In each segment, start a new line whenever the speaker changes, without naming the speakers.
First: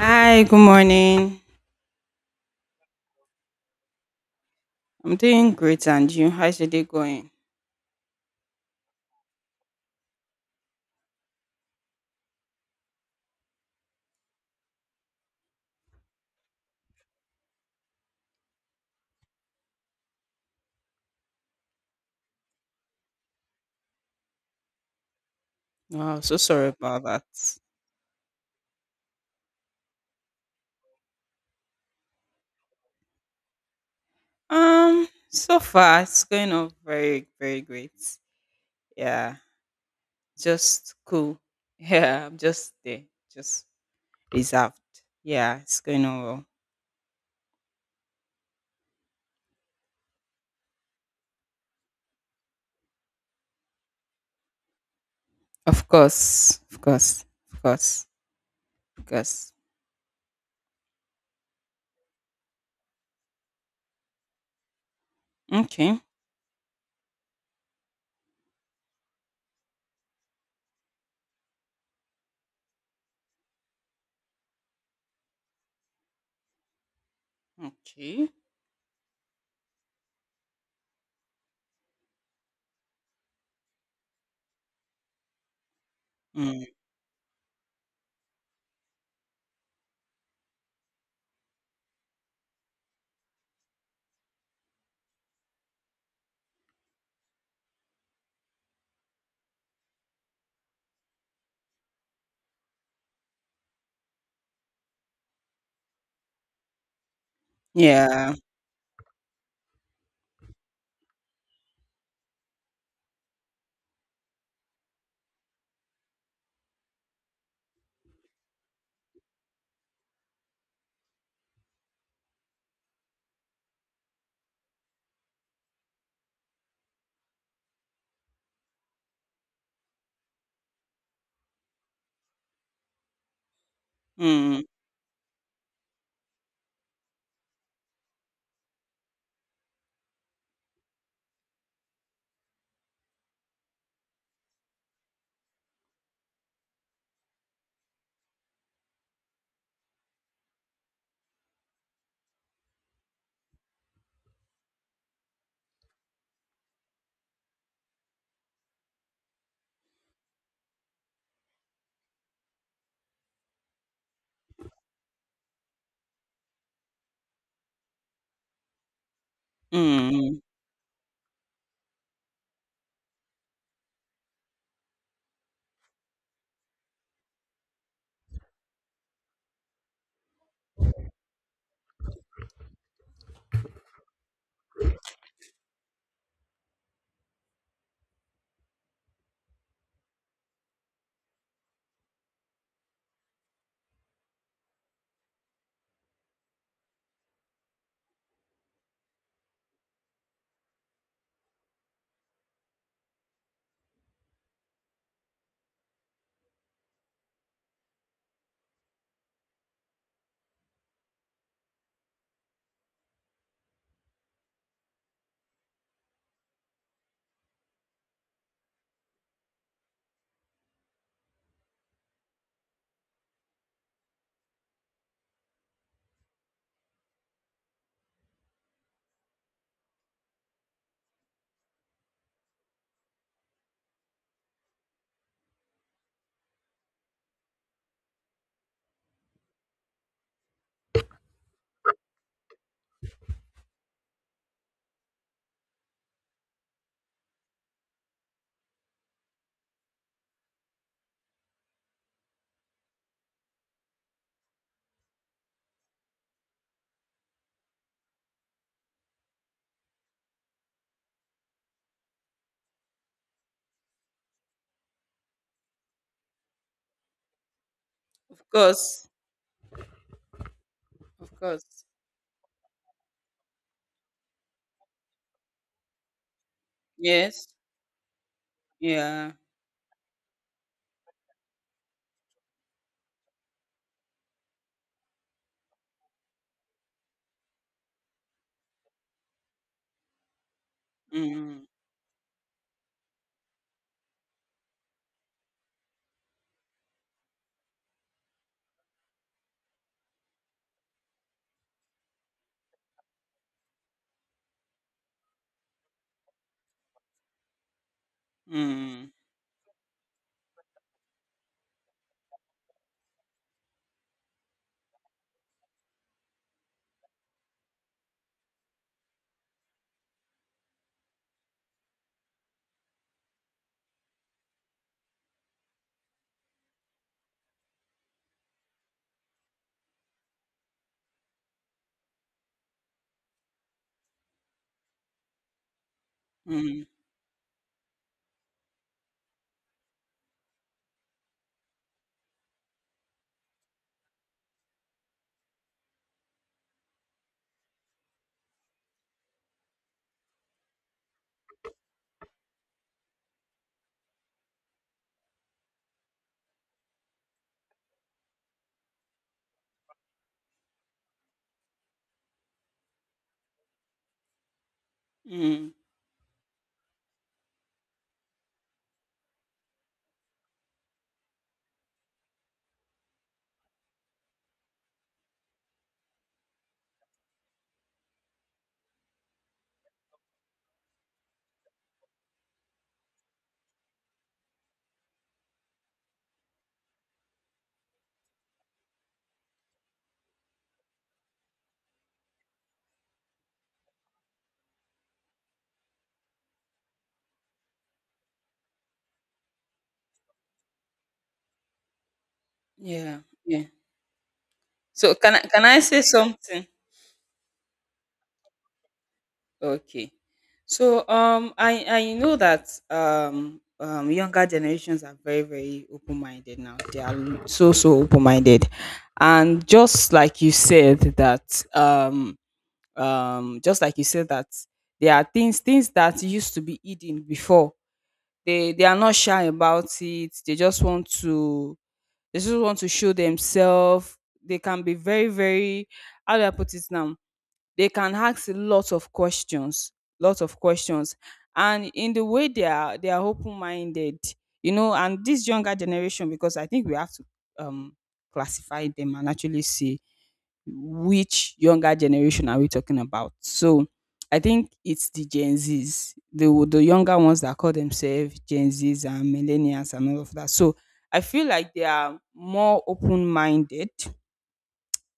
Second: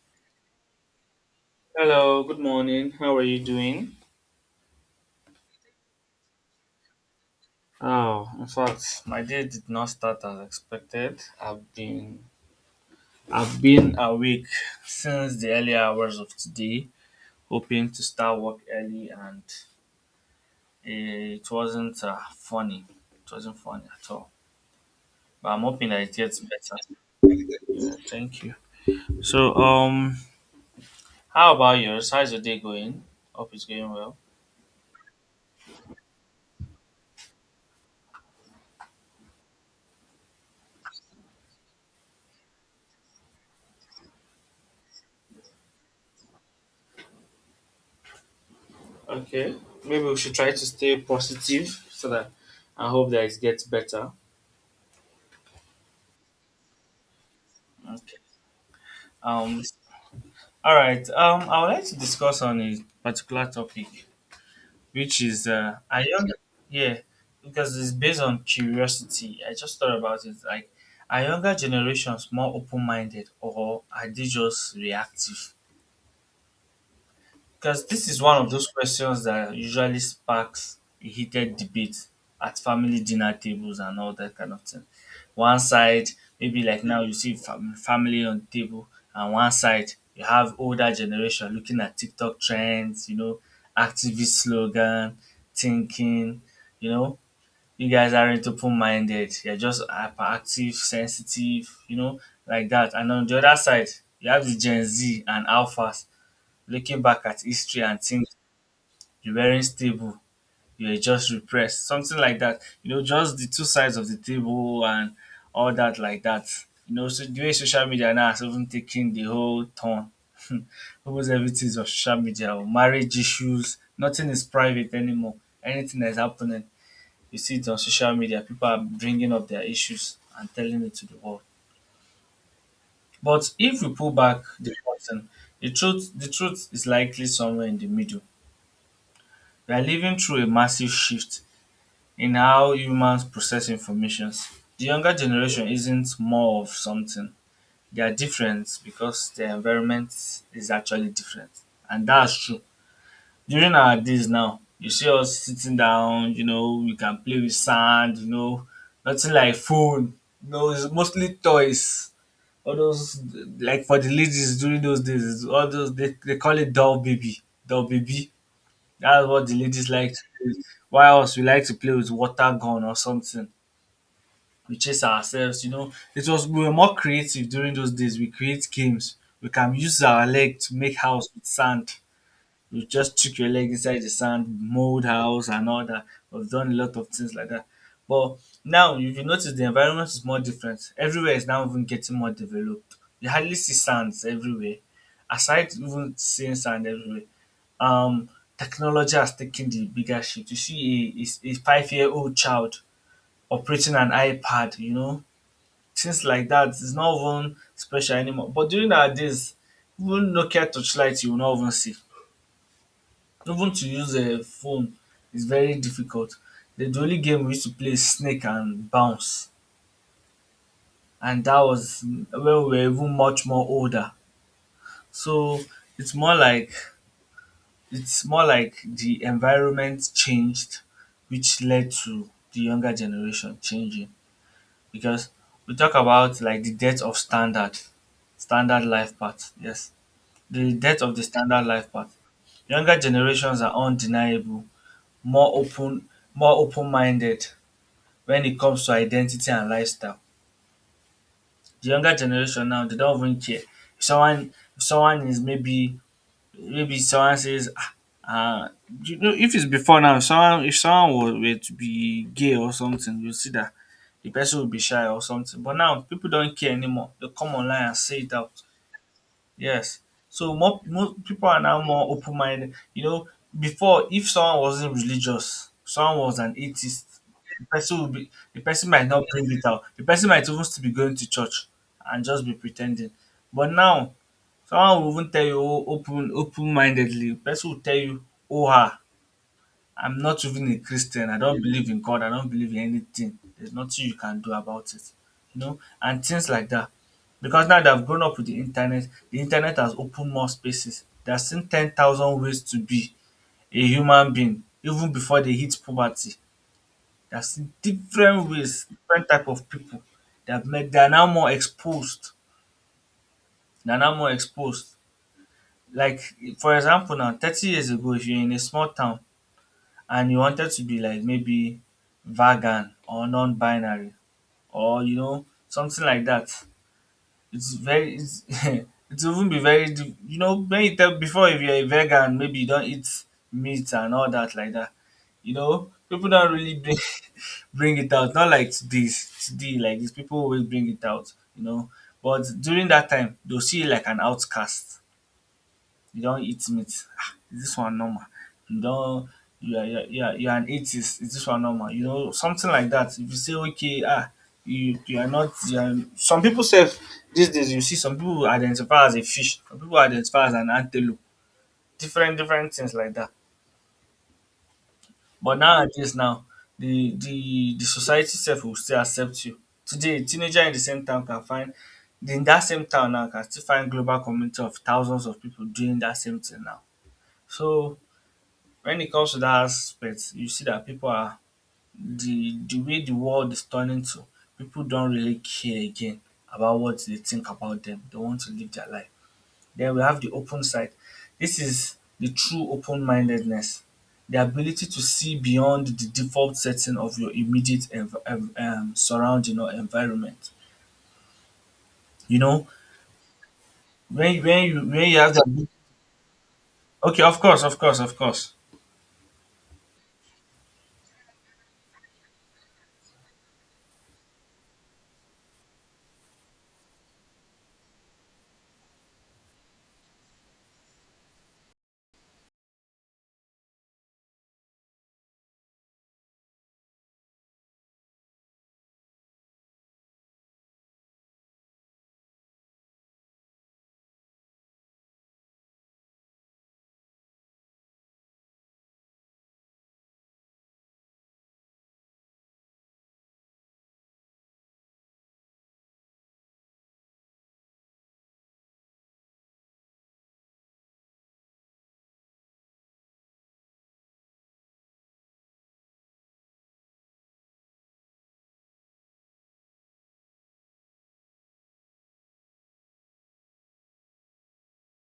Hi, good morning.
Hello, good morning. How are you doing?
I'm doing great, and you? How's your day going?
Oh, in fact, my day did not start as expected. I've been awake since the early hours of today, hoping to start work early, and it wasn't funny. It wasn't funny at all. But I'm hoping that it
Wow, so
gets
sorry
better.
about that.
Yeah, thank you. So, how about yours? How's your day going? Hope it's going well.
So far it's going on very, very great. Yeah, just cool. Yeah, I'm just there, just reserved. Yeah, it's going on well.
Okay, maybe we should try to stay positive so that I hope that it gets better.
Of course, of course, of course,
Okay.
of course.
Um, all right. I would like to discuss on a particular topic, which is I
Okay,
young yeah, because it's based on curiosity. I just thought about it. Like, are younger generations more open minded, or are they just reactive? Because this is
okay.
one of those questions that usually sparks a heated debate at family dinner tables and all that kind of thing. One side, maybe
Mm.
like now you see family on the table, and one side you have older generation looking at TikTok trends, you know, activist slogan, thinking, you know, you guys aren't open-minded. You're just hyperactive, sensitive, you know, like that. And on the other side, you have the Gen Z and Alpha looking back at history and think
Yeah.
you weren't stable, you were just repressed, something like that. You know, just the two sides of the table and all that, like that. You know, so the way social media now has even taken the whole turn. Almost everything is on social media, or marriage issues, nothing is private anymore. Anything that's happening, you see it on social media. People are bringing up their issues and telling it to the world. But if we pull back
Mm,
the curtain, the truth is likely somewhere in the middle. We are living through a massive shift in how humans process information. The younger generation isn't more of something. They are different because their environment is actually different. And that's true. During our days now, you see us sitting down, you know, we can play with sand, you know, nothing like phone. No, it's mostly toys. All those, like for the ladies during those days, it's all those they call it doll baby. Doll baby. That's what the ladies like
mm.
to
Mm.
do. While us, we like to play with water gun or something. We chase ourselves, you know. It was we were more creative during those days. We create games. We can use our leg to make house with sand. You just stick your leg inside the sand, mold house and all that. We've done a lot of things like that. But now, if you notice, the environment is more different. Everywhere is now even getting more developed. You hardly see sands everywhere. Aside even seeing sand everywhere, um, technology has taken the bigger shift. You see a 5 year old child operating an iPad, you know, things like that. It's not even special anymore. But during our days, even Nokia touchlight, you will not even see. Even to use a phone is very difficult. The only game we used to play is Snake and Bounce, and that was when we were even much more older. So it's more like it's more like the environment changed, which led to the younger generation changing. Because we talk about like the death of standard, standard life path. Yes, the death of the standard life path. Younger generations are undeniable, more open-minded when it comes to identity and lifestyle. The younger generation now they don't even care if someone is maybe maybe someone says ah, uh, you know, if it's before now, if someone was were to be gay or something, you'll see that the person will be shy or something. But now people don't care anymore. They come online and say it
Of
out.
course,
Yes. So more
of
people are
course.
now more open minded. You know, before if someone wasn't religious, someone was an atheist,
Yes.
the person might not
Yeah.
bring it out. The person might even still be going to church and just be pretending. But now someone will even tell you open open mindedly. Person will tell you, "Oh, I'm not even a Christian. I don't
Mm.
believe in God. I don't believe in anything. There's nothing you can do about it." You know, and things like that. Because now they've grown up with the internet. The internet has opened more spaces. They've seen 10,000 ways to be a human being, even before they hit poverty. They've seen different ways,
Mm,
different type of people. They've met. They're now more exposed. They're now more exposed, like for example now 30 years ago if you're in a small town and you wanted to be like maybe vegan or non-binary or you know something like that it's very it's it will even be very you know when you tell before if you're a vegan maybe you don't eat meat and all that like that you know people don't really
mm,
bring, bring it out not like this today like these people always bring it out you know but during that time they'll see you like an outcast. You don eat meat, ah, is this one normal? You don you are an atheist, is this one normal? You know something like that. If you say okay, ah, you are not, you are, some people say these days you see some people identify as a fish, some people identify as an antelope, different things like that. But
mm.
nowadays now the society itself will still accept you. Today a teenager in the same town can find, in that same town now can still find global community of thousands of people doing that same thing now. So when it comes to that aspect, you see that people are the way the world is turning to, people don't really care again about what they think about them. They want to live their life. Then we have the open side. This is the true open-mindedness, the ability to see beyond the default setting of your immediate surrounding or environment. You know,
Yeah, yeah. So
when you have
can I can
that.
I say something?
Okay, of course, of course, of course.
Okay. So I know that younger generations are very, very open minded now. They are so, so open minded, and just like you said that just like you said that there are things that used to be hidden before. They are not shy about it. They just want to They just want to show themselves. They can be very, very, how do I put it now? They can ask lots of questions, lots of questions. And in the way they are open-minded, you know. And this younger generation, because I think we have to um, classify them and actually see, which younger generation are we talking about? So I think it's the Gen Zs, the younger ones that call themselves Gen Zs and millennials and all of that. So I feel like they are more open minded,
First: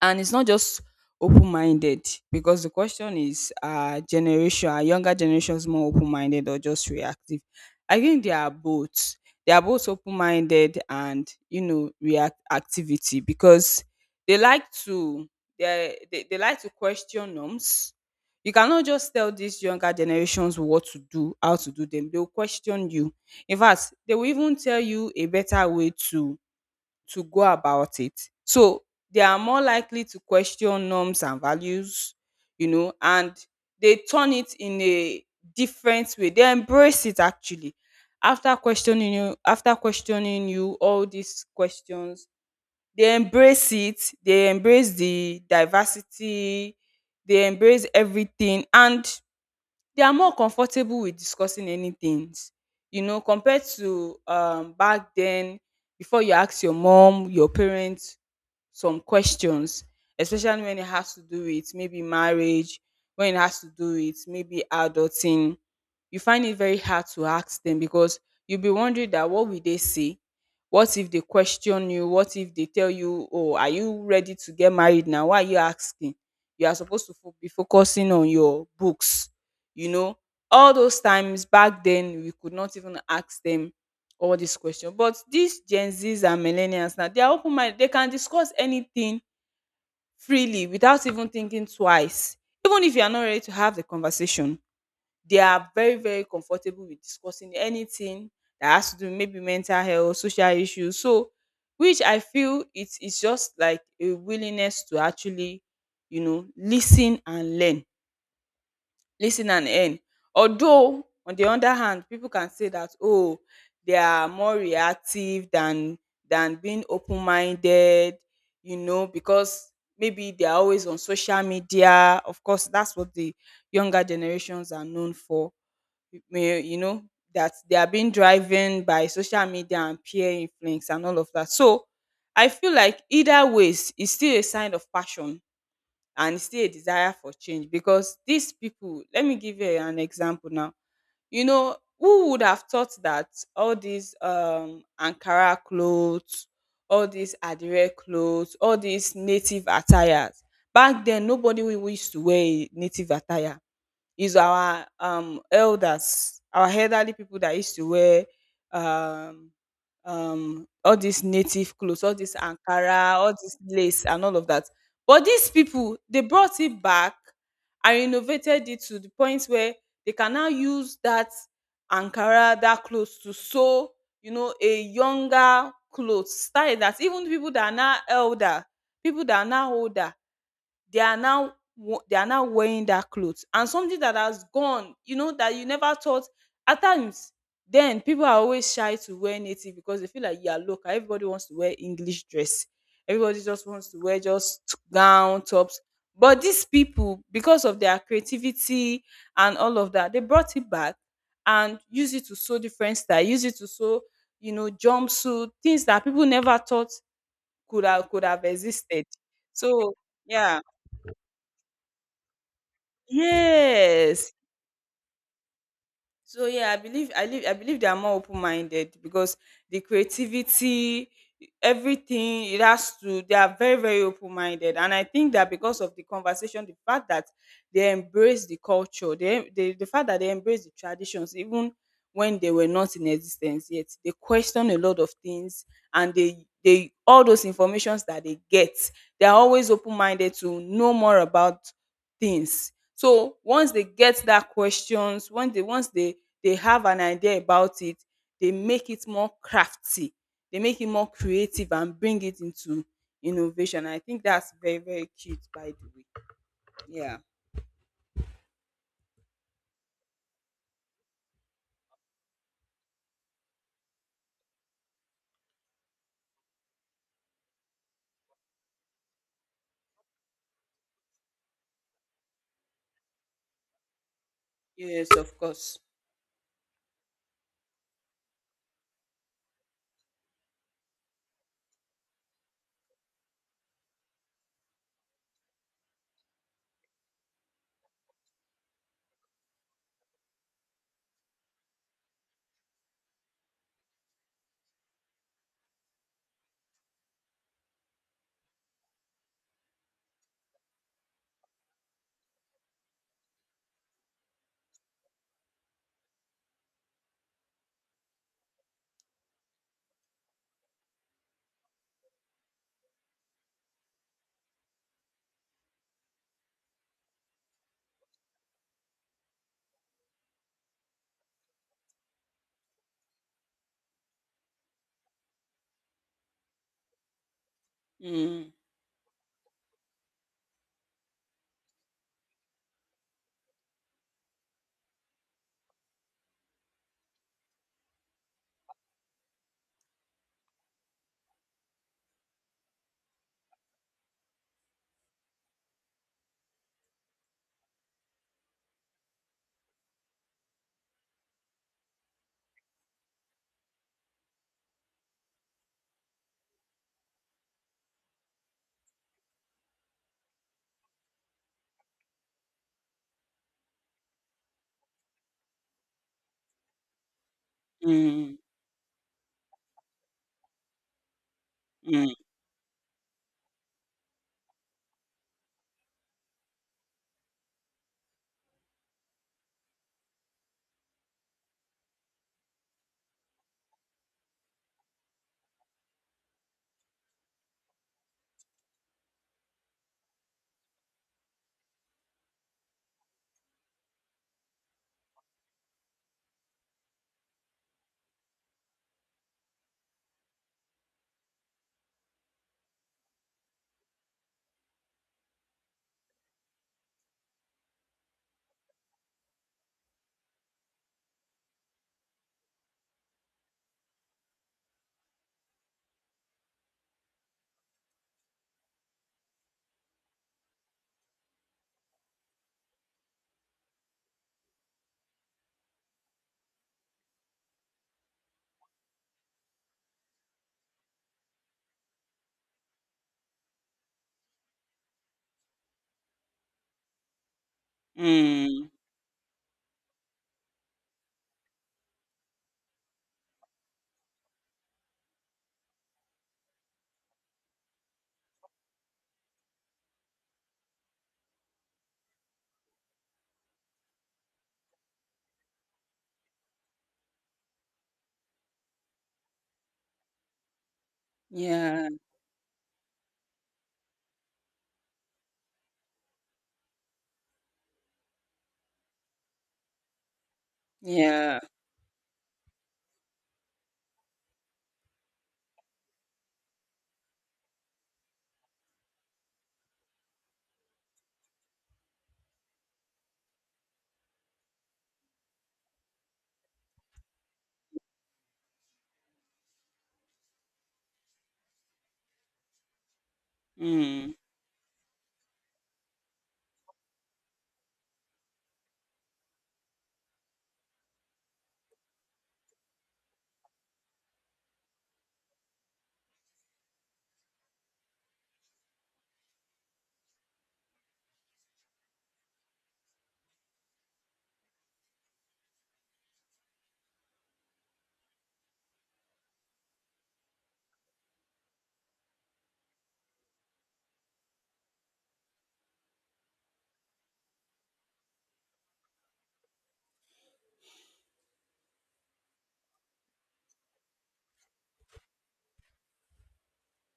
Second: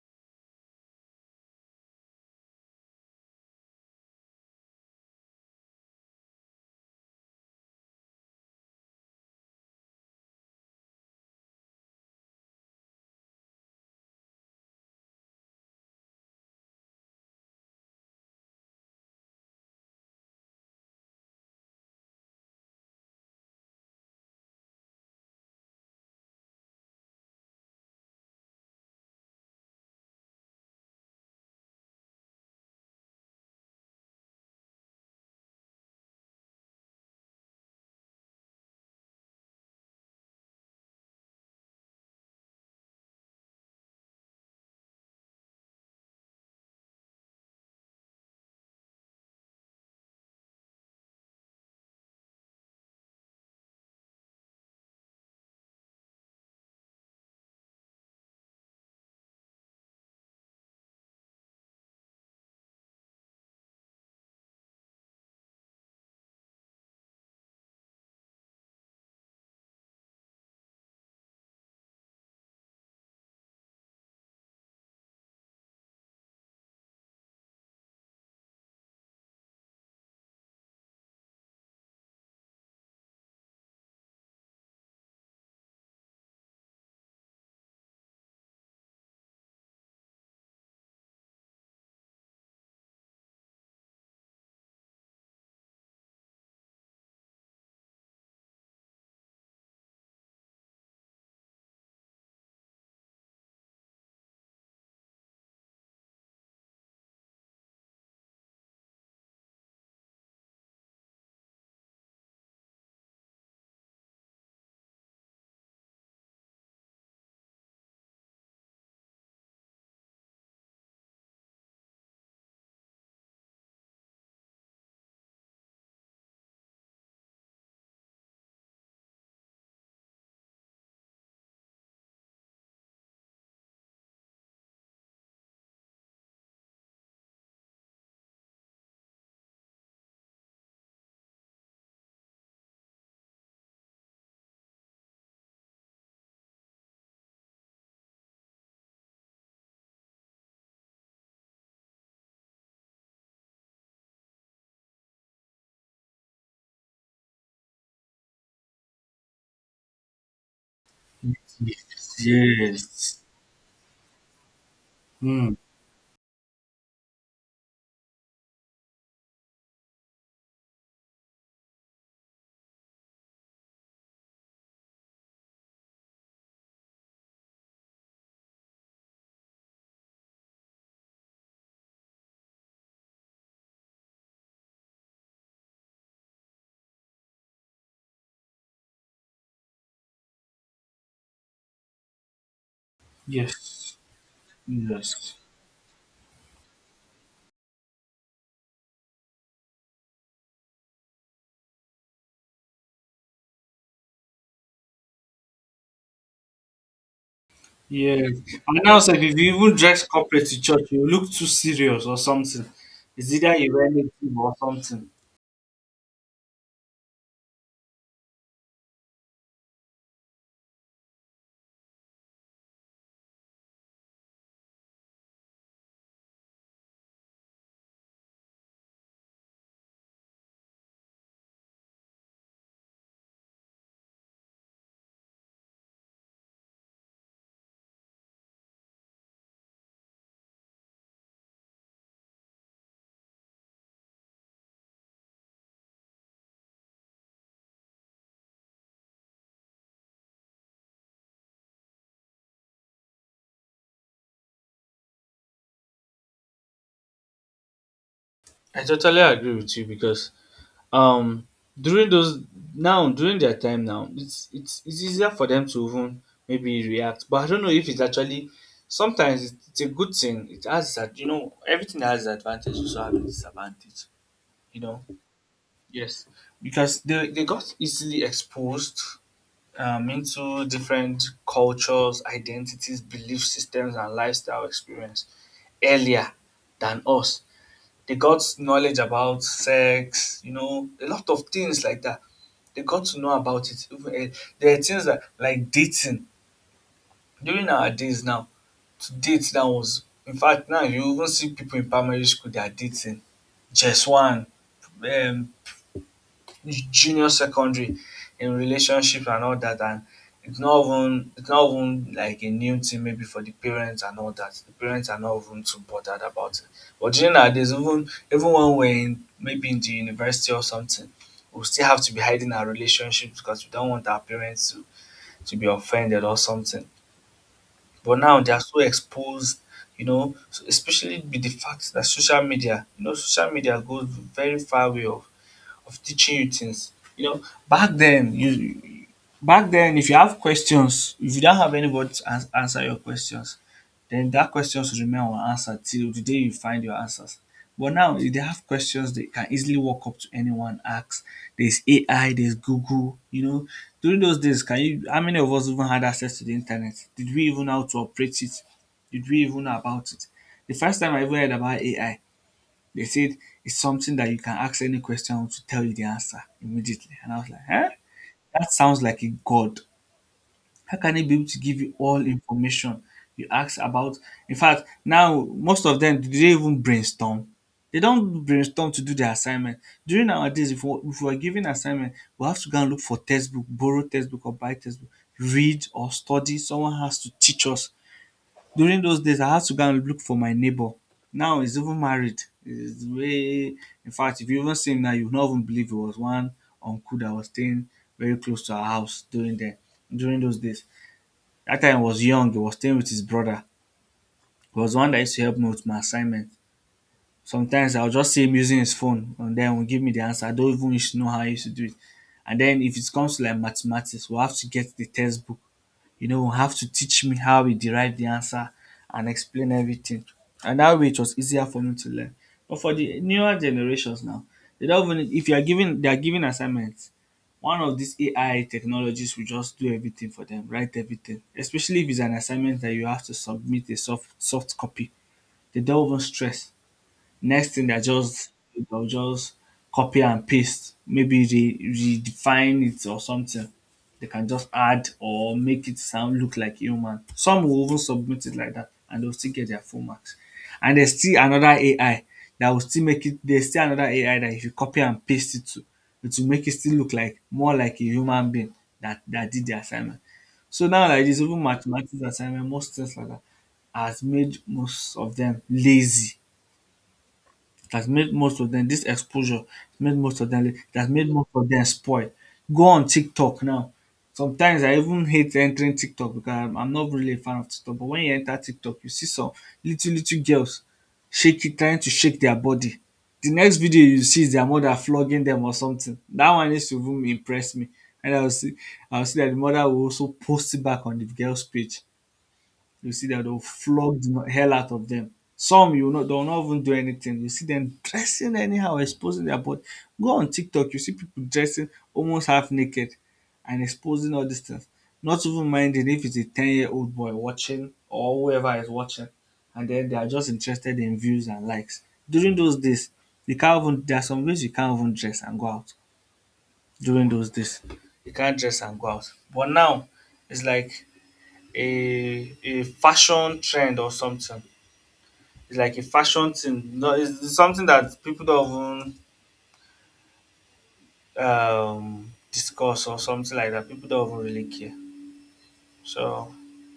and it's not just open-minded, because the question is generation, are younger generations more open-minded or just reactive? I think they are both. They are both open-minded and, you know, react activity, because they like to, they like to question norms. You cannot just tell these younger generations what to do, how to do them. They'll question you. In fact, they will even tell you a better way to go about it. So they are more likely to question norms and values, you know, and they turn it in a different way. They embrace it actually. After questioning you all these questions, they embrace it, they embrace the diversity, they embrace everything, and they are more comfortable with discussing any things, you know, compared to back then. Before, you ask your mom, your parents some questions, especially when it has to do with maybe marriage, when it has to do with maybe adulting, you find it very hard to ask them, because you'll be wondering that what will they say? What if they question you? What if they tell you, oh, are you ready to get married now? Why are you asking? You are supposed to be focusing on your books. You know, all those times back then, we could not even ask them all these questions. But these Gen Zs and millennials now, they are open minded. They can discuss anything freely without even thinking twice, even if you are not ready to have the conversation. They are very, very comfortable with discussing anything that has to do with maybe mental health, social issues. So, which I feel it's just like a willingness to actually, you know, listen and learn, listen and earn. Although on the other hand, people can say that, oh, they are more reactive than being open minded, you know, because maybe they are always on social media. Of course, that's what the younger generations are known for. May You know that they are being driven by social media and peer influence and all of that. So I feel like either ways is still a sign of passion, and it's still a desire for change. Because these people, let me give you an example now. You know who would have thought that all these Ankara clothes, all these Adire clothes, all these native attires? Back then nobody, we used to wear a native attire. Is our elders, our elderly people that used to wear um all these native clothes, all
Yes.
this Ankara,
Yes.
all this lace and all of that. But these
Mm.
people, they brought it back and renovated it to the point where they can now use that Ankara, that clothes to sew, you know, a younger clothes style, that even people that are now elder, people that are now older, they are now they are now wearing that clothes. And something that has gone, you know, that you never thought. At times then, people are always shy to wear native, because they feel like, yeah, look, everybody wants to wear English dress, everybody just wants
Yes.
to wear just
Yes.
gown tops. But these people, because of their creativity and all of that, they brought it back and use it to sew different style, use it to sew, you know, jumpsuit, things that people never thought could
Yeah.
have
And now,
existed.
sef, if you even
So
dress corporate to
yeah.
church, you look too serious or something. It's either a
Yes.
relative or something.
So yeah, I believe I believe they are more open minded, because the creativity, everything it has to, they are very, very open minded. And I think that because of the conversation, the fact that they embrace the culture, the fact that they embrace the traditions, even when they were not in existence yet, they question a lot of things, and they all those informations that they get, they are always open minded to know more about things. So once they get that questions, once they they have an idea about it, they make it more crafty. They make it more creative and bring it into innovation. I think that's very, very cute. By the way, yeah,
I totally agree with you because um during those, now during their time now it's easier for them to even maybe react, but I don't know if it's actually sometimes, it's a good thing. It has that, you know, everything has its advantage also have its disadvantage, you know.
yes, of course.
Yes, because they got easily exposed, into different cultures, identities, belief systems, and lifestyle experience earlier than us. They got knowledge about sex, you know, a lot of things like that. They got to know about it. Even, there are things that, like dating. During our days now, to date that was, in fact, now you even see people in primary school they are dating. Just one, um, junior secondary in relationship and all that, and it's not even like a new thing maybe for the parents and all that. The parents are not even too bothered about it. But you know nowadays even when we're in maybe in the university or something, we still have to be hiding our relationships because we don't want our parents to be offended or something. But now they
Mm,
are so exposed, you know, so especially with the fact that social media, you know, social media goes very far way of teaching you things. You know, back then you back then if you have questions, if you don't have anybody to answer your questions, then that question should remain unanswered till the day you find your answers. But now if they have questions they can easily walk up to anyone, ask. There's AI, there's Google, you know. During those days, can you, how many of us even had access to the internet? Did we even know how to operate it? Did we even know about it? The first time I ever heard about AI they said it's something that you can ask any question to tell you the answer immediately. And I was like, eh?
mm,
That sounds like a god. How can he be able to give you
mm,
all information you ask about? In fact, now most of them do they even brainstorm? They don't brainstorm to do their assignment. During our days, if we are given assignment, we have to go and look for textbook, borrow textbook or buy textbook, read or study. Someone has to teach us during those days, I had to go and look for my neighbor. Now he's even married. He's way, in fact, if you even see him now, you would not even believe it was one uncle that was staying very close to our house during those days. That time I was young, he was staying with his brother. He was the one that used to help me with my assignment. Sometimes I'll just see him using his phone and then will give me the answer. I don't even wish to know how he used to do it. And then if it comes to like mathematics, we'll have to get the textbook, have to teach me how he derived the answer and explain everything. And that way it was easier for me to learn. But for the newer generations now, they don't even if you are giving they are giving assignments, one of these AI technologies will just do everything for them, write everything. Especially if it's an assignment that you have to submit a soft copy. They don't even stress. Next thing they're just,
mm.
they'll just copy and paste. Maybe they redefine it or something. They can just add or make it sound look like human. Some will even submit it like that and they'll still get their full marks. And there's still another AI that will still make it, there's still another AI that if you copy and paste it to, it will make it still look like more like a human being that did the assignment. So now like this, even
Yeah,
mathematics assignment, most things like that has made most of them lazy, that's made most of them. This exposure made most of them, that's made
yeah.
most of them spoil. Go on TikTok now. Sometimes I even hate entering TikTok because I'm not really a fan of TikTok. But when you enter TikTok, you see some little girls shaking, trying to shake their body. The next video you see is their mother flogging them or something. That one used to even impress me. And I will see that the mother will also post it back on the girl's page. You see that they'll
Mm.
flog the hell out of them. Some, you know, do not even do anything. You see them dressing anyhow, exposing their body. Go on TikTok, you see people dressing almost half naked and exposing all these things. Not even minding if it's a 10-year-old boy watching or whoever is watching, and then they are just interested in views and likes. During those days, you can't even there are some ways you can't even dress and go out during those days. You can't dress and go out. But now it's like a fashion trend or something. It's like a fashion thing. No, it's something that people don't even discuss or something like that. People don't even really care. So,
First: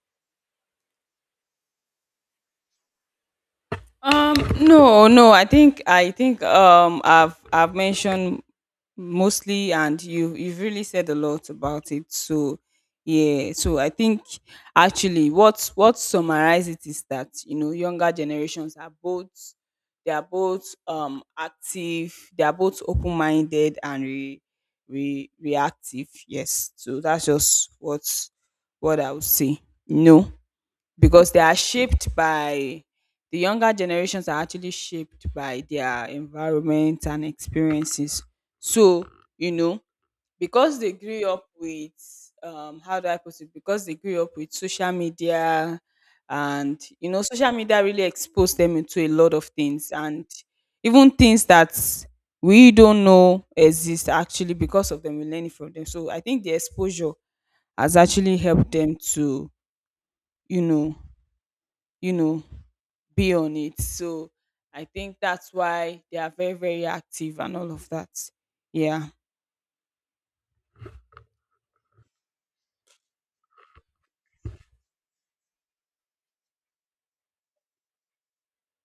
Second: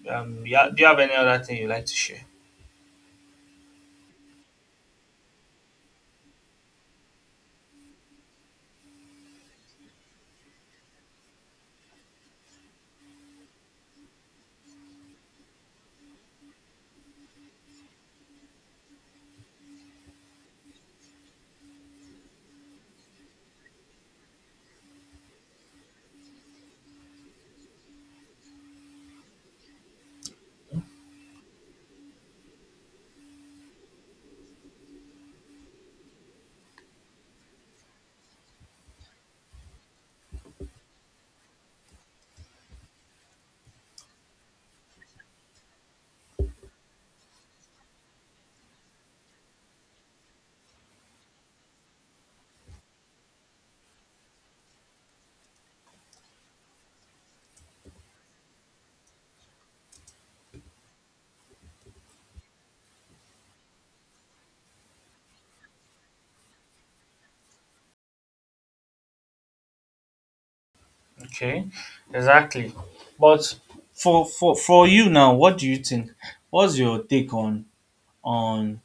yeah, do you have any other thing you like to share?
No, no. I think I've mentioned mostly, and you you've really said a lot about it. So yeah, so I think actually what summarizes it is that, you know, younger generations are both, they are both active, they are both open minded and re, re reactive. Yes, so that's just what I would say. No, because they are shaped by the younger generations are actually shaped by their environment and experiences. So, you know, because they grew up with how do I put it? Because they grew up with social media, and, you know, social media really exposed them into a lot of things, and even things that we don't know exist, actually because of them, we learn it from them. So I think the exposure has actually helped them to, you know, you know, be on it. So I think that's why they are very, very active and all of that. Yeah.
Okay, exactly. But for you now, what do you think? What's your take on on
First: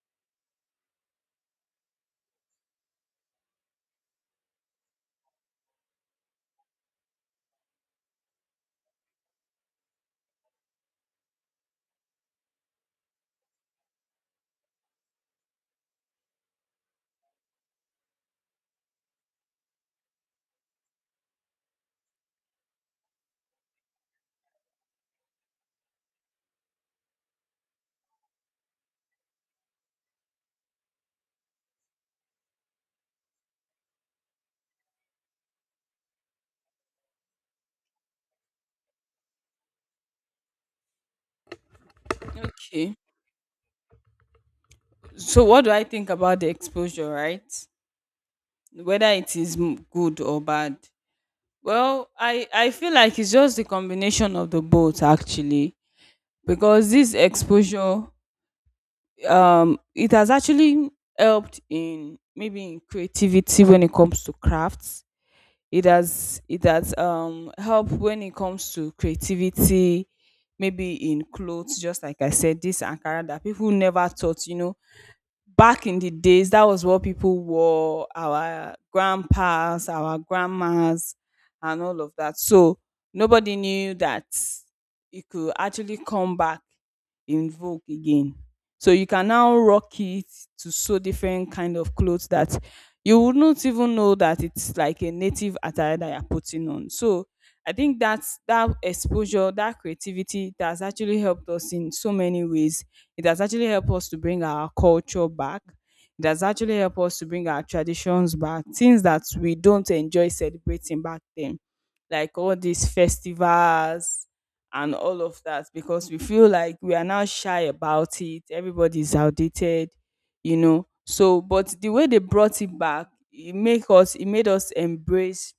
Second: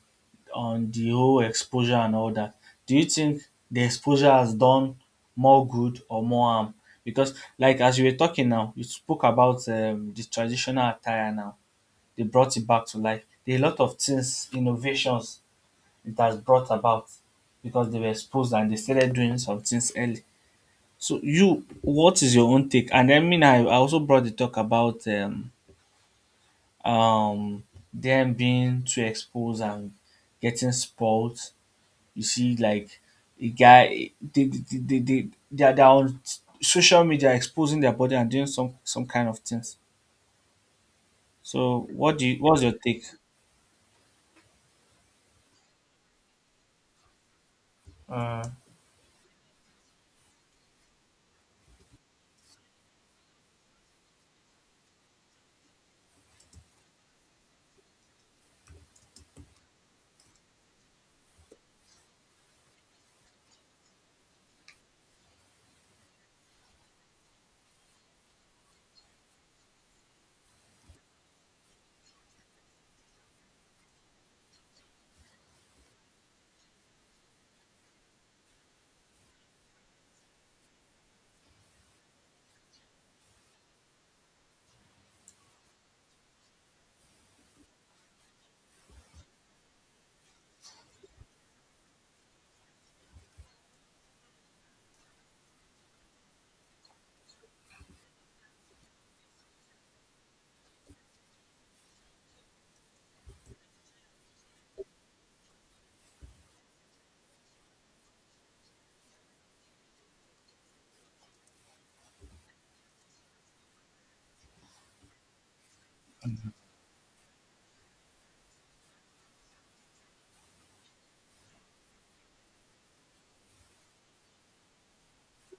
on the whole exposure and all that, do you think the exposure has done more good or more harm? Because, like as you were talking now, you spoke about the traditional attire now. They brought it back to life. There are a lot of things, innovations it has brought about because they were exposed and they started doing some things early. So, you, what is your own take? And I mean, I also brought the talk about um, them being too exposed and getting spoiled, you see, like a guy, they're on social media exposing their body and doing some kind of things. So, what do you, what's your
Okay.
take?
So what do I think about the exposure, right?
Uh,
Whether it is good or bad. Well, I feel like it's just the combination of the both actually. Because this exposure it has actually helped in maybe in creativity when it comes to crafts. It has helped when it comes to creativity, maybe in clothes. Just like I said, this Ankara that people never thought, you know, back in the days, that was what people wore, our grandpas, our grandmas, and all of that. So nobody knew that it could actually come back in vogue again. So you can now rock it to so different kind of clothes, that you would not even know that it's like a native attire that you're putting on. So I think that's that exposure, that creativity that has actually helped us in so many ways. It has actually helped us to bring our culture back. It has actually helped us to bring our traditions back, things that we don't enjoy celebrating back then, like all these festivals and all of that, because we feel like we are now shy about it. Everybody's outdated, you know. So, but the way they brought it back, it made us embrace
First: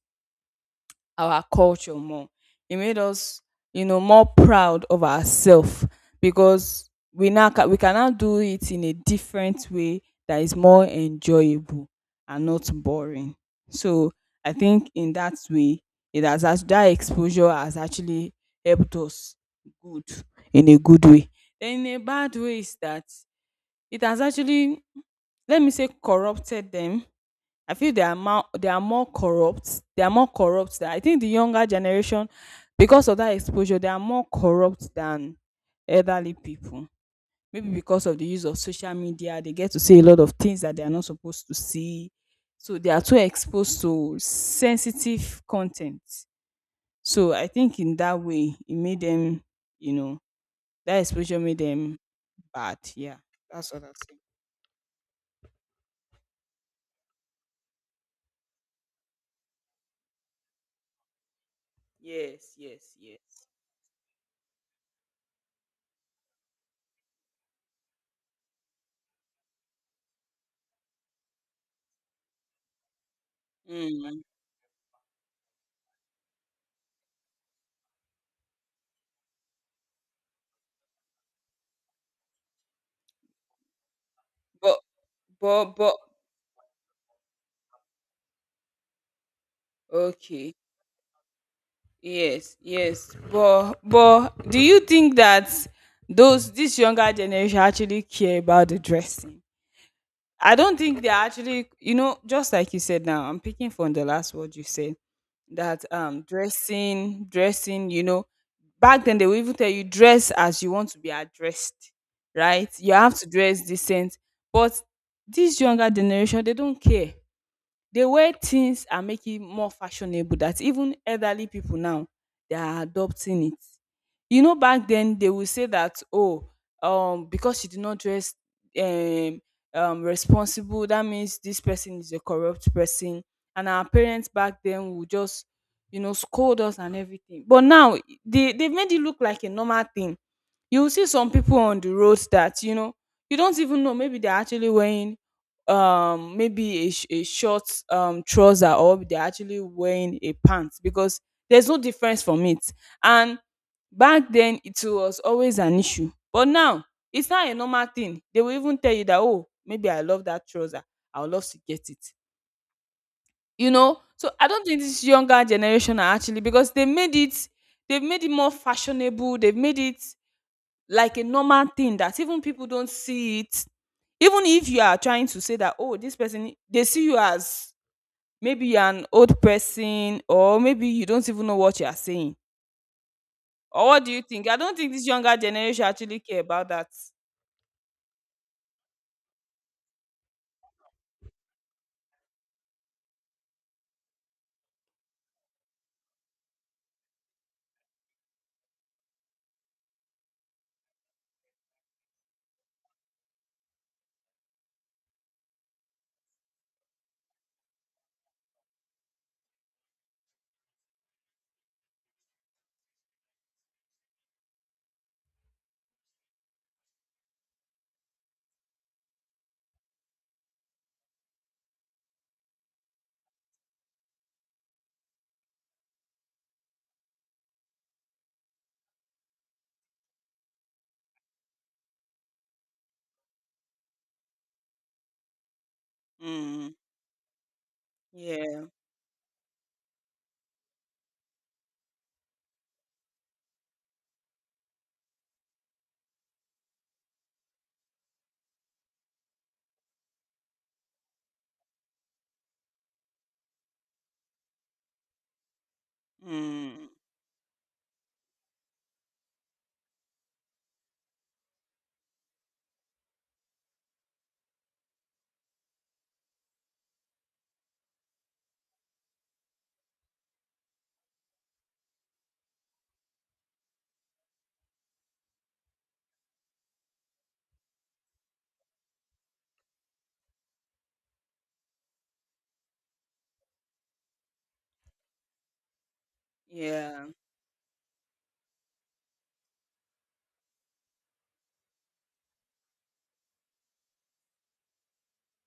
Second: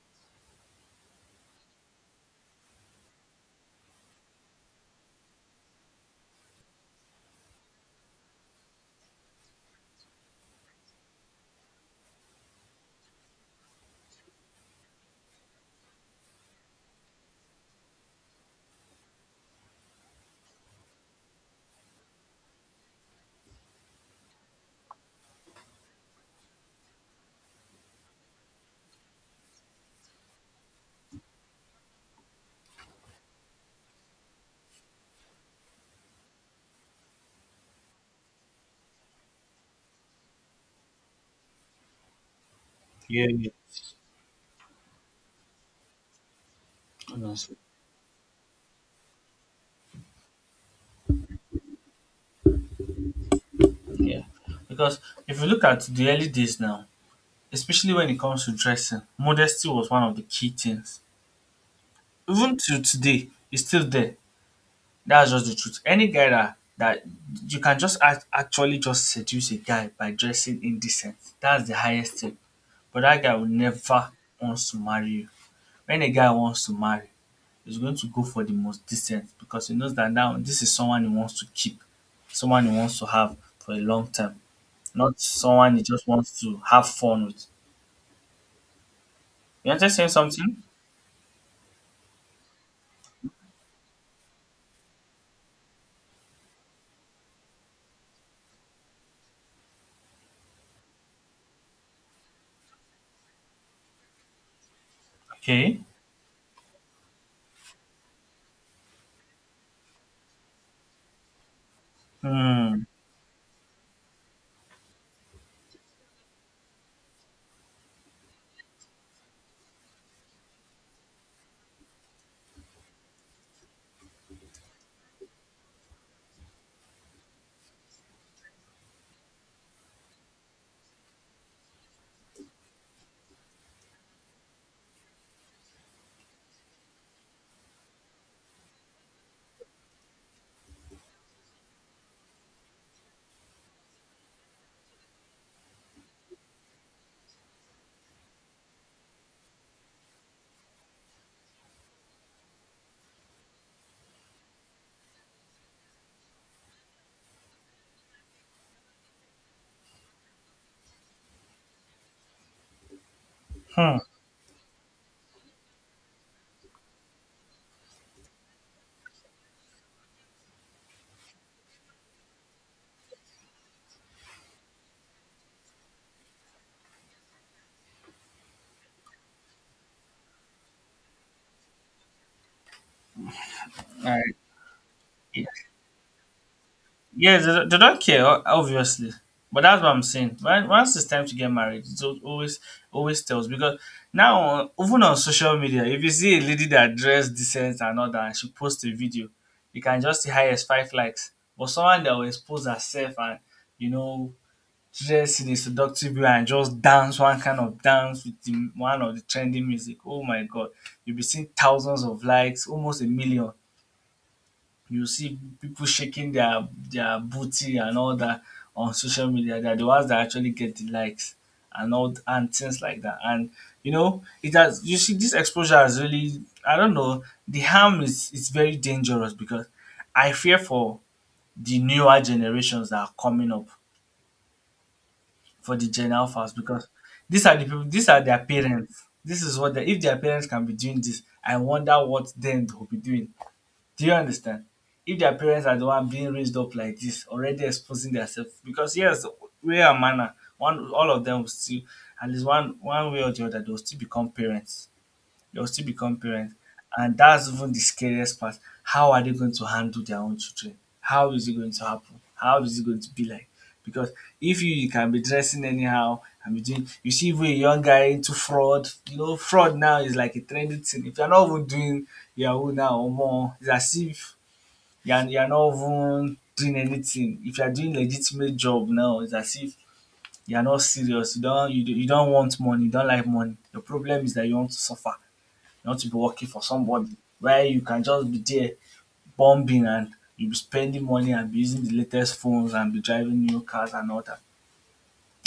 our culture more. It made us, you know, more proud of ourselves, because we can now do it in a different way that is more enjoyable and not boring. So I think in that way, that exposure has actually helped us good in a good way. Then in a bad way is that it has actually, let me say, corrupted them. I feel they are more, they are more corrupt. They are more corrupt than, I think the younger generation, because of that exposure, they are more corrupt than elderly people. Maybe because of the use of social media, they get to see a lot of things that they are not supposed to see. So they are too
yeah, yeah.
exposed to sensitive content. So I think in that way, it made them, you know, that exposure made them bad. Yeah, that's what I'm saying.
Yeah, because if you look at the early days now, especially when it comes to dressing, modesty was one of the key things.
Yes,
Even to
yes,
today,
yes.
it's still there. That's just the truth. Any guy that that you can just actually just seduce a guy by dressing indecent. That's the highest thing. But that guy will never
Mm.
wants to marry you. When a guy wants to marry, he's going to go for the most decent because he knows that now this is someone he wants to keep, someone he wants to have for a long time,
But
not
but
someone he
but
just wants to have fun with. You understand saying
Okay.
something?
Yes, yes. But do you think that those this younger generation actually care about the dressing? I don't think they're actually just like you said now, I'm picking from the last word you said
Okay.
that dressing, dressing, back then they will even tell you dress as you want to be addressed, right?
Hmm.
You have to dress decent. But this younger generation, they don't care. The way things are making more fashionable that even elderly people now they are adopting it. You know, back then they will say that, oh, because she did not dress um responsible, that means this person is a corrupt person, and our parents back then would just, you know, scold us and everything. But now they've made it look like a normal thing. You will see some people on the roads that, you know, you don't even know, maybe they're actually wearing maybe a short trouser, or they're actually wearing a pants, because there's no difference from it. And back then it was always an issue, but now it's not a normal thing. They will even tell you that, oh, maybe I love that trouser, I would love to get it, you
Hmm.
know.
All
So I don't think this younger generation are, actually, because they made it, they've made it more fashionable, they've made it like a normal thing, that even people don't see it. Even if you are trying to say that, oh, this person, they see you as maybe you're an old person, or maybe you don't even know what you are saying. Or what do you
right.
think? I don't think this younger generation actually care about that.
Yes, they don't care, obviously, but that's what I'm saying. When, once it's time to get married, it al- always always tells because now, even on social media, if you see a lady that dress decent and all that, and she posts a video, you can just see highest five likes. But someone that will expose herself and, you know, dress in a seductive way and just dance one kind of dance with the, one of the trending music, oh my god, you'll be seeing thousands of likes, almost a million. You see people shaking their booty and all that on social media. They're the ones that actually get the likes and and things like that. And you know, it has, you see this exposure has really, I don't know, the harm is very dangerous because I fear for the newer generations that are coming up, for the Gen Alphas,
Mm,
because these are the people, these are their
yeah.
parents. This is what they, if their parents can be doing this, I wonder what then they'll be doing. Do you understand? If their parents are the one being raised up like this, already exposing themselves, because yes, way and manner, one all of them will still, at least one way or the other, they will still become parents. They'll still become parents.
Mm,
And that's even the scariest part. How are they going to handle their own children? How is it going to happen? How is it going to be like? Because if you, you can be dressing anyhow and be doing, you see, even a young guy into fraud, you know, fraud now is like a trendy thing. If you're not even doing Yahoo now or more, it's as if you're not even doing anything. If you're doing legitimate job now, it's as if you're not serious. You don't want money. You don't like money. The problem is that you want to suffer, not to be working for
yeah.
somebody where you can just be there bombing and you'll be spending money and be using the latest phones and be driving new cars and all that.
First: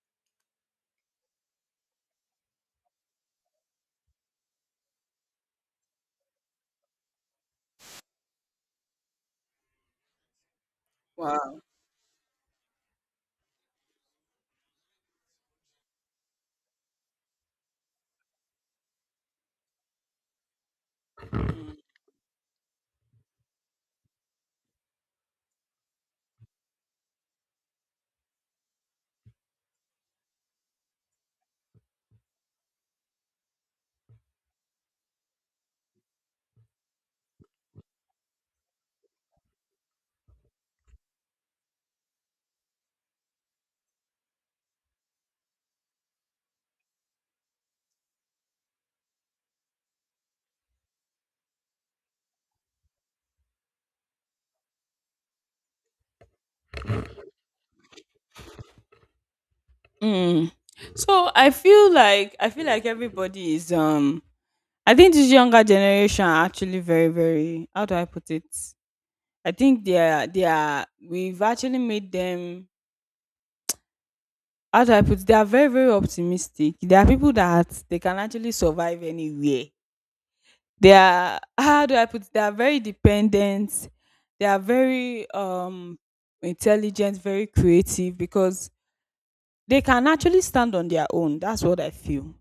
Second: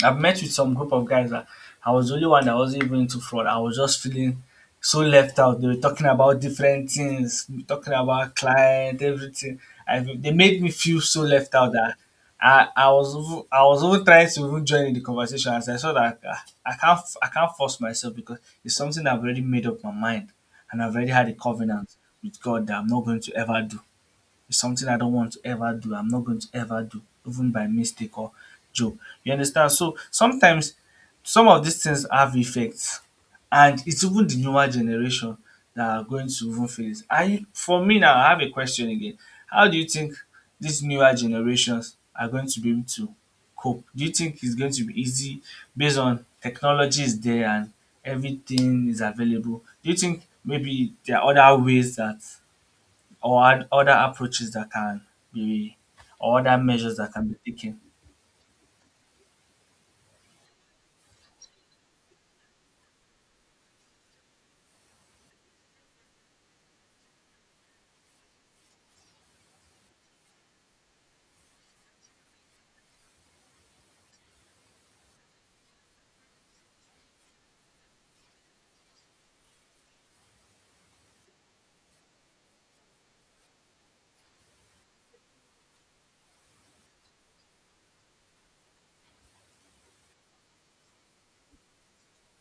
I've met with some group of guys that I was the only one that wasn't even into fraud. I was just feeling so left out. They were talking about different things, talking about client, everything. I, they made me feel so left
Wow.
out that I was even trying to even join in the conversation as I saw that ah, I can't force myself because it's something I've already made up my mind and I've already had a
Mm.
covenant with God that I'm not going to ever do. It's something I don't want to ever do. I'm not going to ever do, even by mistake or joke. You understand? So sometimes some of these things have effects, and it's even the newer generation that are going to even feel this. I, for me now, I have a question again. How do you think these newer generations are going to be able to cope? Do you think it's going to be easy based on technology is there and everything is available? Do you think maybe there are other ways that, or other approaches that can be, or other measures that can be taken.
Mm. So I feel like everybody is I think this younger generation are actually very, how do I put it? I think they are, we've actually made them, how do I put it? They are very, very optimistic. There are people that they can actually survive anywhere. They are, how do I put it? They are very dependent, they are very intelligent, very creative, because they can actually stand on their own. That's what I feel.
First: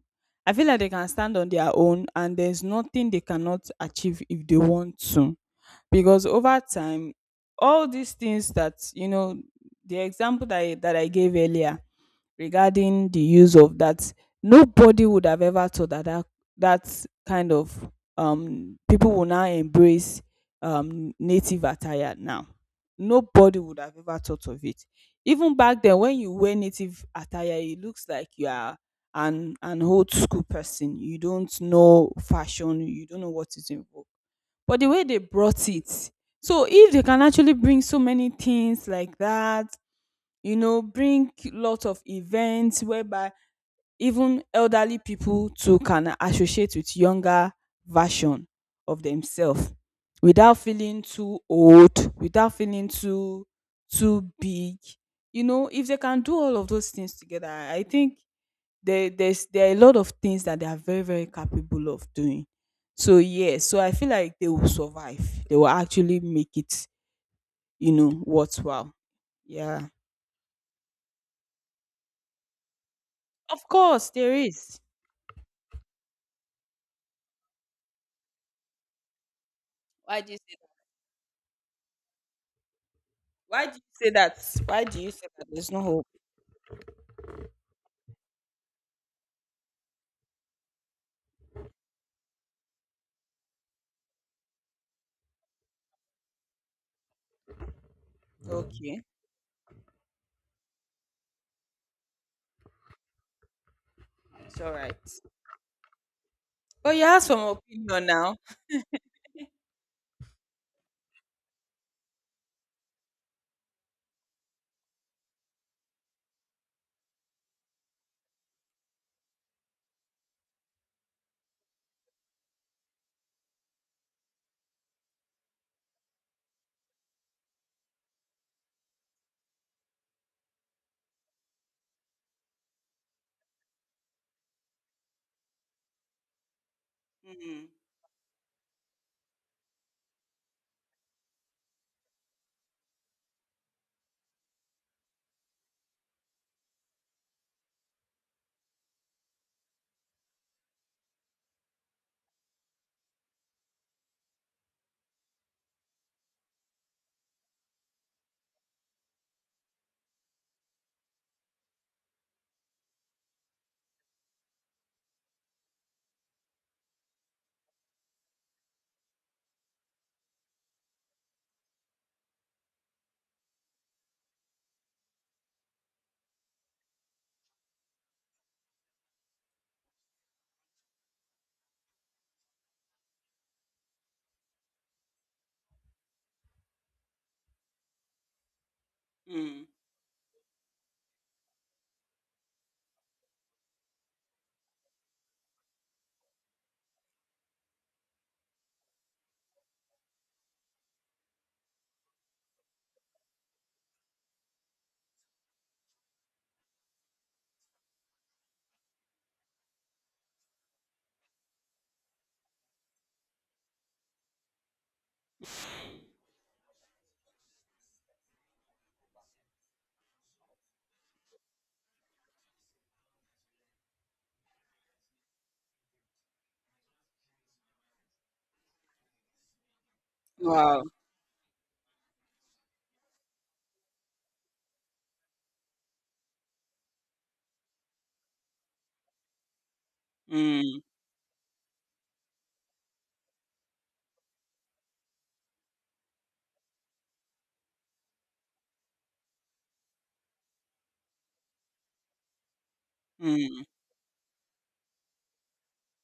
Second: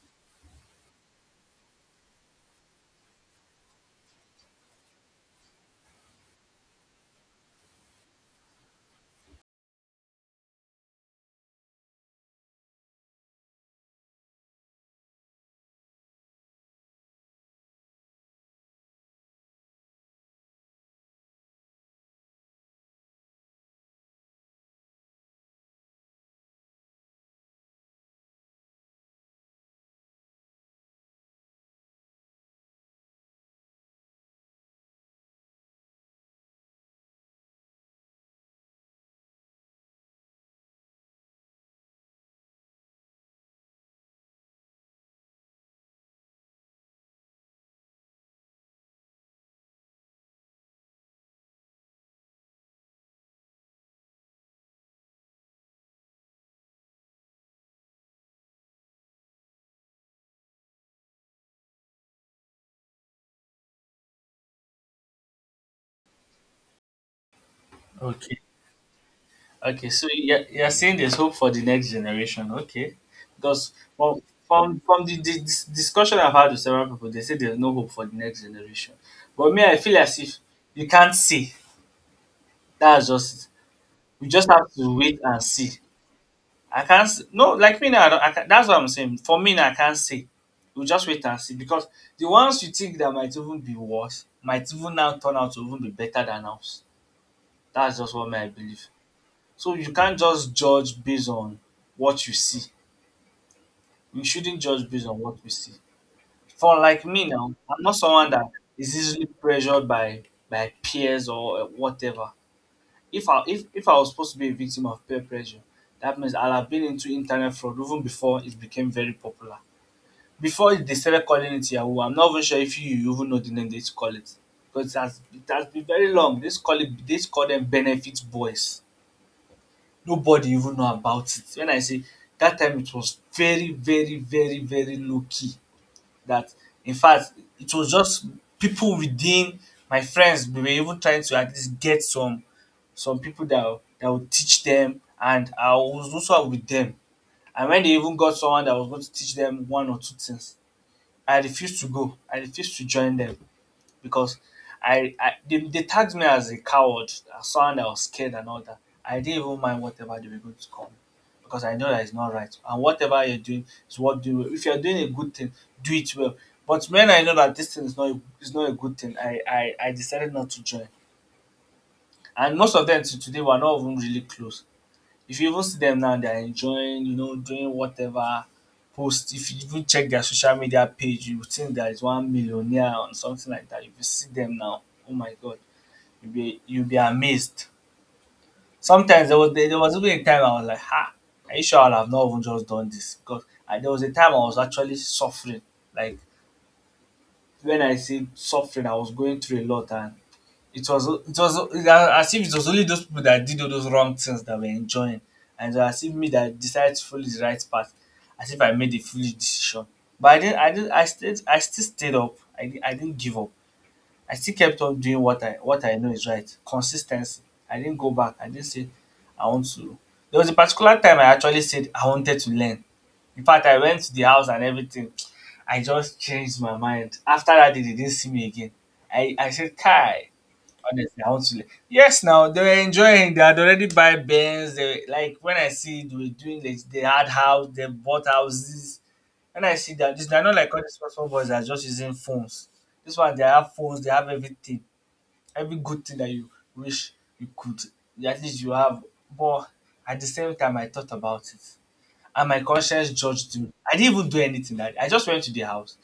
I feel like they can stand on their own, and there's nothing they cannot achieve if they want to. Because over time all these things that, you know, the example that I gave earlier regarding the use of that, nobody would have ever thought that that kind of people will now embrace native attire. Now nobody would have ever thought of it. Even back then when you wear native attire it looks like you are an old school person, you don't know fashion, you don't know what is involved. But the way they brought it, so if they can actually bring so many things like that, you know, bring lots of events whereby even elderly people too can associate with younger version of themselves, without feeling too old, without feeling too big, you know. If they can do all of those things together, I think there's there are a lot of things that they are very, very capable of doing. So yes, so I feel like they will survive, they will actually make it, you know,
Okay.
worthwhile. Yeah.
Okay. So you're saying there's hope for the next generation. Okay.
Of
Because
course
well,
there is.
from the discussion I've had with several people, they say there's no hope for the next generation. But me, I feel as
Why do
if
you say that?
you can't see. That's just it.
Why do you say
We
that?
just have
Why
to
do you
wait
say
and
that
see.
there's no hope?
I can't. No, like me now. I don't, I can, that's what I'm saying. For me now, I can't say. You just wait and see because the ones you think that might even be worse might even now turn out to even be better than us. That's just what my belief.
Okay.
So you can't just judge based on what you see. You shouldn't
It's all
judge
right.
based on what you see. For
But you
like
have
me
some
now, I'm not
opinion
someone
now.
that is easily pressured by peers or whatever. If I was supposed to be a victim of peer pressure, that means I'll have been into internet fraud even before it became very popular. Before they started calling it yahoo, I'm not even sure if you even know the name they used to call it. But it has been very long. They used to call them benefit boys. Nobody even know about it. When I say that time it was very, very, very, very low key. That in fact
Mm,
it was just people within my friends, we were even trying to at least get some people that will that would teach them, and I was also with them. And when they even got someone that was going to teach them one or two things, I refused to go. I refused to join them because they tagged me as a coward, as someone that was scared and all that. I didn't even mind whatever they were going to call me because I know that it's not right. And whatever you're doing is what do well. If you're doing a good thing, do it well. But when I know that this thing is not a good thing, I decided not to join. And most of them to today were not even really close. If you even see them now, they are enjoying, you know, doing whatever, post if you even check their social media page you would think there is one millionaire or something like that. If you see them now, oh my god, you be amazed. Sometimes there was
mm.
there was even a time I was like ha, are you sure I would have not even just done this? Because and there was a time I was actually suffering, like when I say suffering, I was going through a lot. And it's as if it was only those people that did all those wrong things that were enjoying, and it was as if me that decided to follow the right path, as if I made a foolish decision. But I didn't, I still stayed up. I didn't give up. I still kept on doing what I know is right. Consistency. I didn't go back. I didn't say I want to. There was a particular time I actually said I wanted to learn. In fact, I went to the house and everything. I just changed my mind. After that day they didn't see me again. I said kai.
Wow.
Honestly, I want to. Yes, now they were enjoying. They had already buy bands. They like when I see they were doing like they had house, they bought houses. When I see that, this they're not like
Mm,
all these small boys that are just using phones. This one they have phones, they have everything, every good thing that you wish you could. At least you have. But at the same time, I thought about it, and my conscience judged
mm.
me. I didn't even do anything. I just went to the house.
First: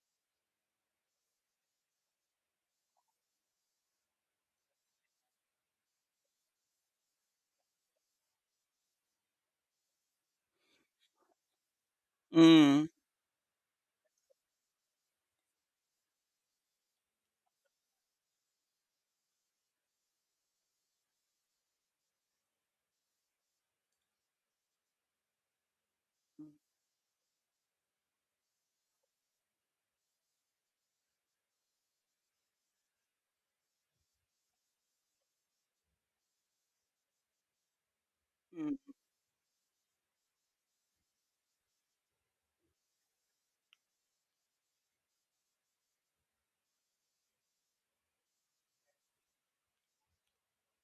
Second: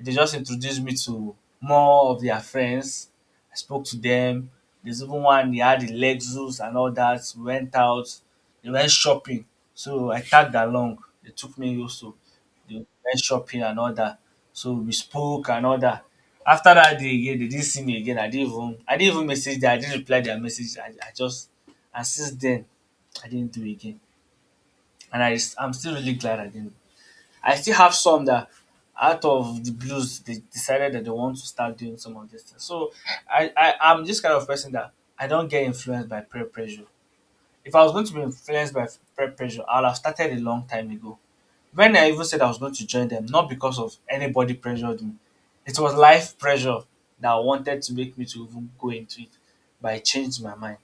They just introduced me to more of their friends. I spoke to them. There's even one they had the Lexus and all that. We went out. They went shopping. So I tagged along. They took me also. They
Mm.
went shopping and all that. So we spoke and all that. After that day again, they didn't see me again. I didn't even message them. I didn't reply their message. I just, and since then I didn't do it again. And I'm still really glad I didn't. I still have some that out of the blues they decided that they want to start doing some of this things. So I'm this kind of person that I don't get influenced by peer pressure. If I was going to be influenced
Mm.
by peer pressure, I'll have started a long time ago. When I even said I was going to join them, not because of anybody pressured me. It was life pressure that wanted to make me to even go into it, but I changed my mind.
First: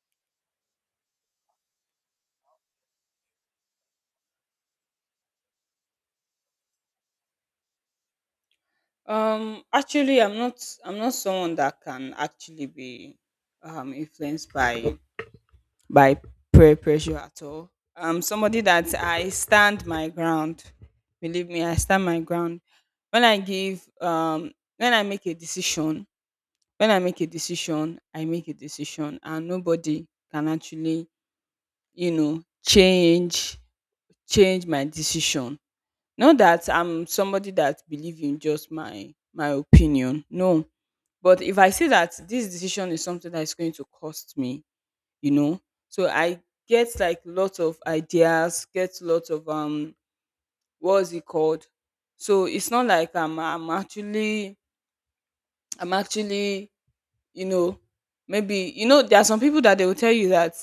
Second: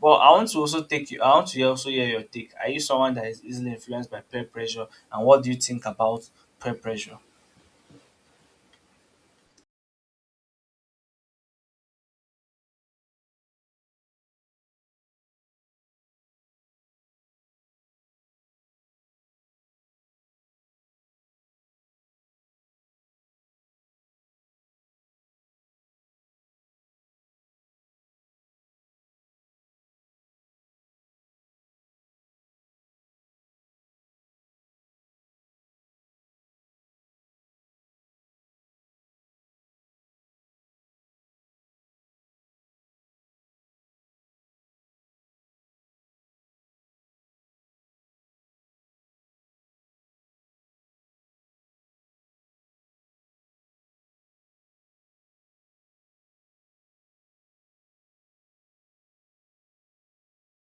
But I want to also take you. I want to also hear your take. Are you someone that is easily influenced by peer pressure, and what do you think about peer pressure?
Actually, I'm not. I'm not someone that can actually be influenced by peer pressure at all. I'm somebody that I stand my ground. Believe me, I stand my ground. When I give, when I make a decision, I make a decision, and nobody can actually, you know, change my decision. Not that I'm somebody that believe in just my opinion. No. But if I say that this decision is something that is going to cost me, you know, so I get like lots of ideas, get lots of what's it called? So it's not like I'm actually, you know, maybe you know, there are some people that they will tell you that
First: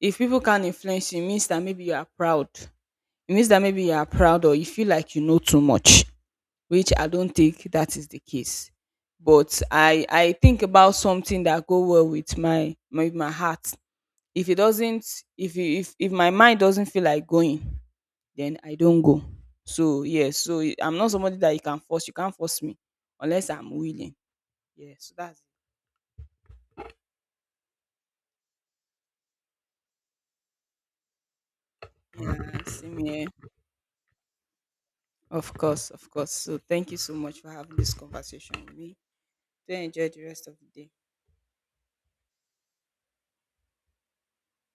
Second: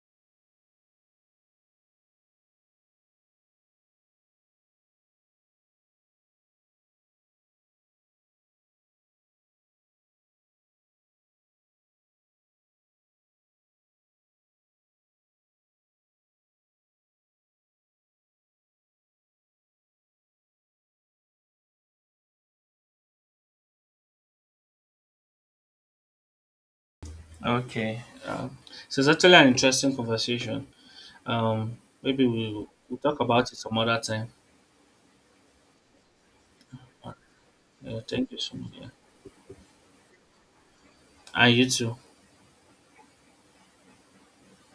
if people can't influence you, it means that maybe you are proud. It means that maybe you are proud, or you feel like you know too much, which I don't think that is the case. But I think about something that go well with my heart. If it doesn't, if my mind doesn't feel like going, then I don't go. So yes, I'm not somebody that you can force. You can't force me unless I'm willing. Yeah, so that's
Okay, so it's actually an interesting conversation. Um, Maybe we'll
same
talk
here.
about it some other time.
Of course, of course. So thank you so much for having this
Thank you so
conversation
much.
with
Yeah.
me. Do enjoy the rest of the day.
And you too.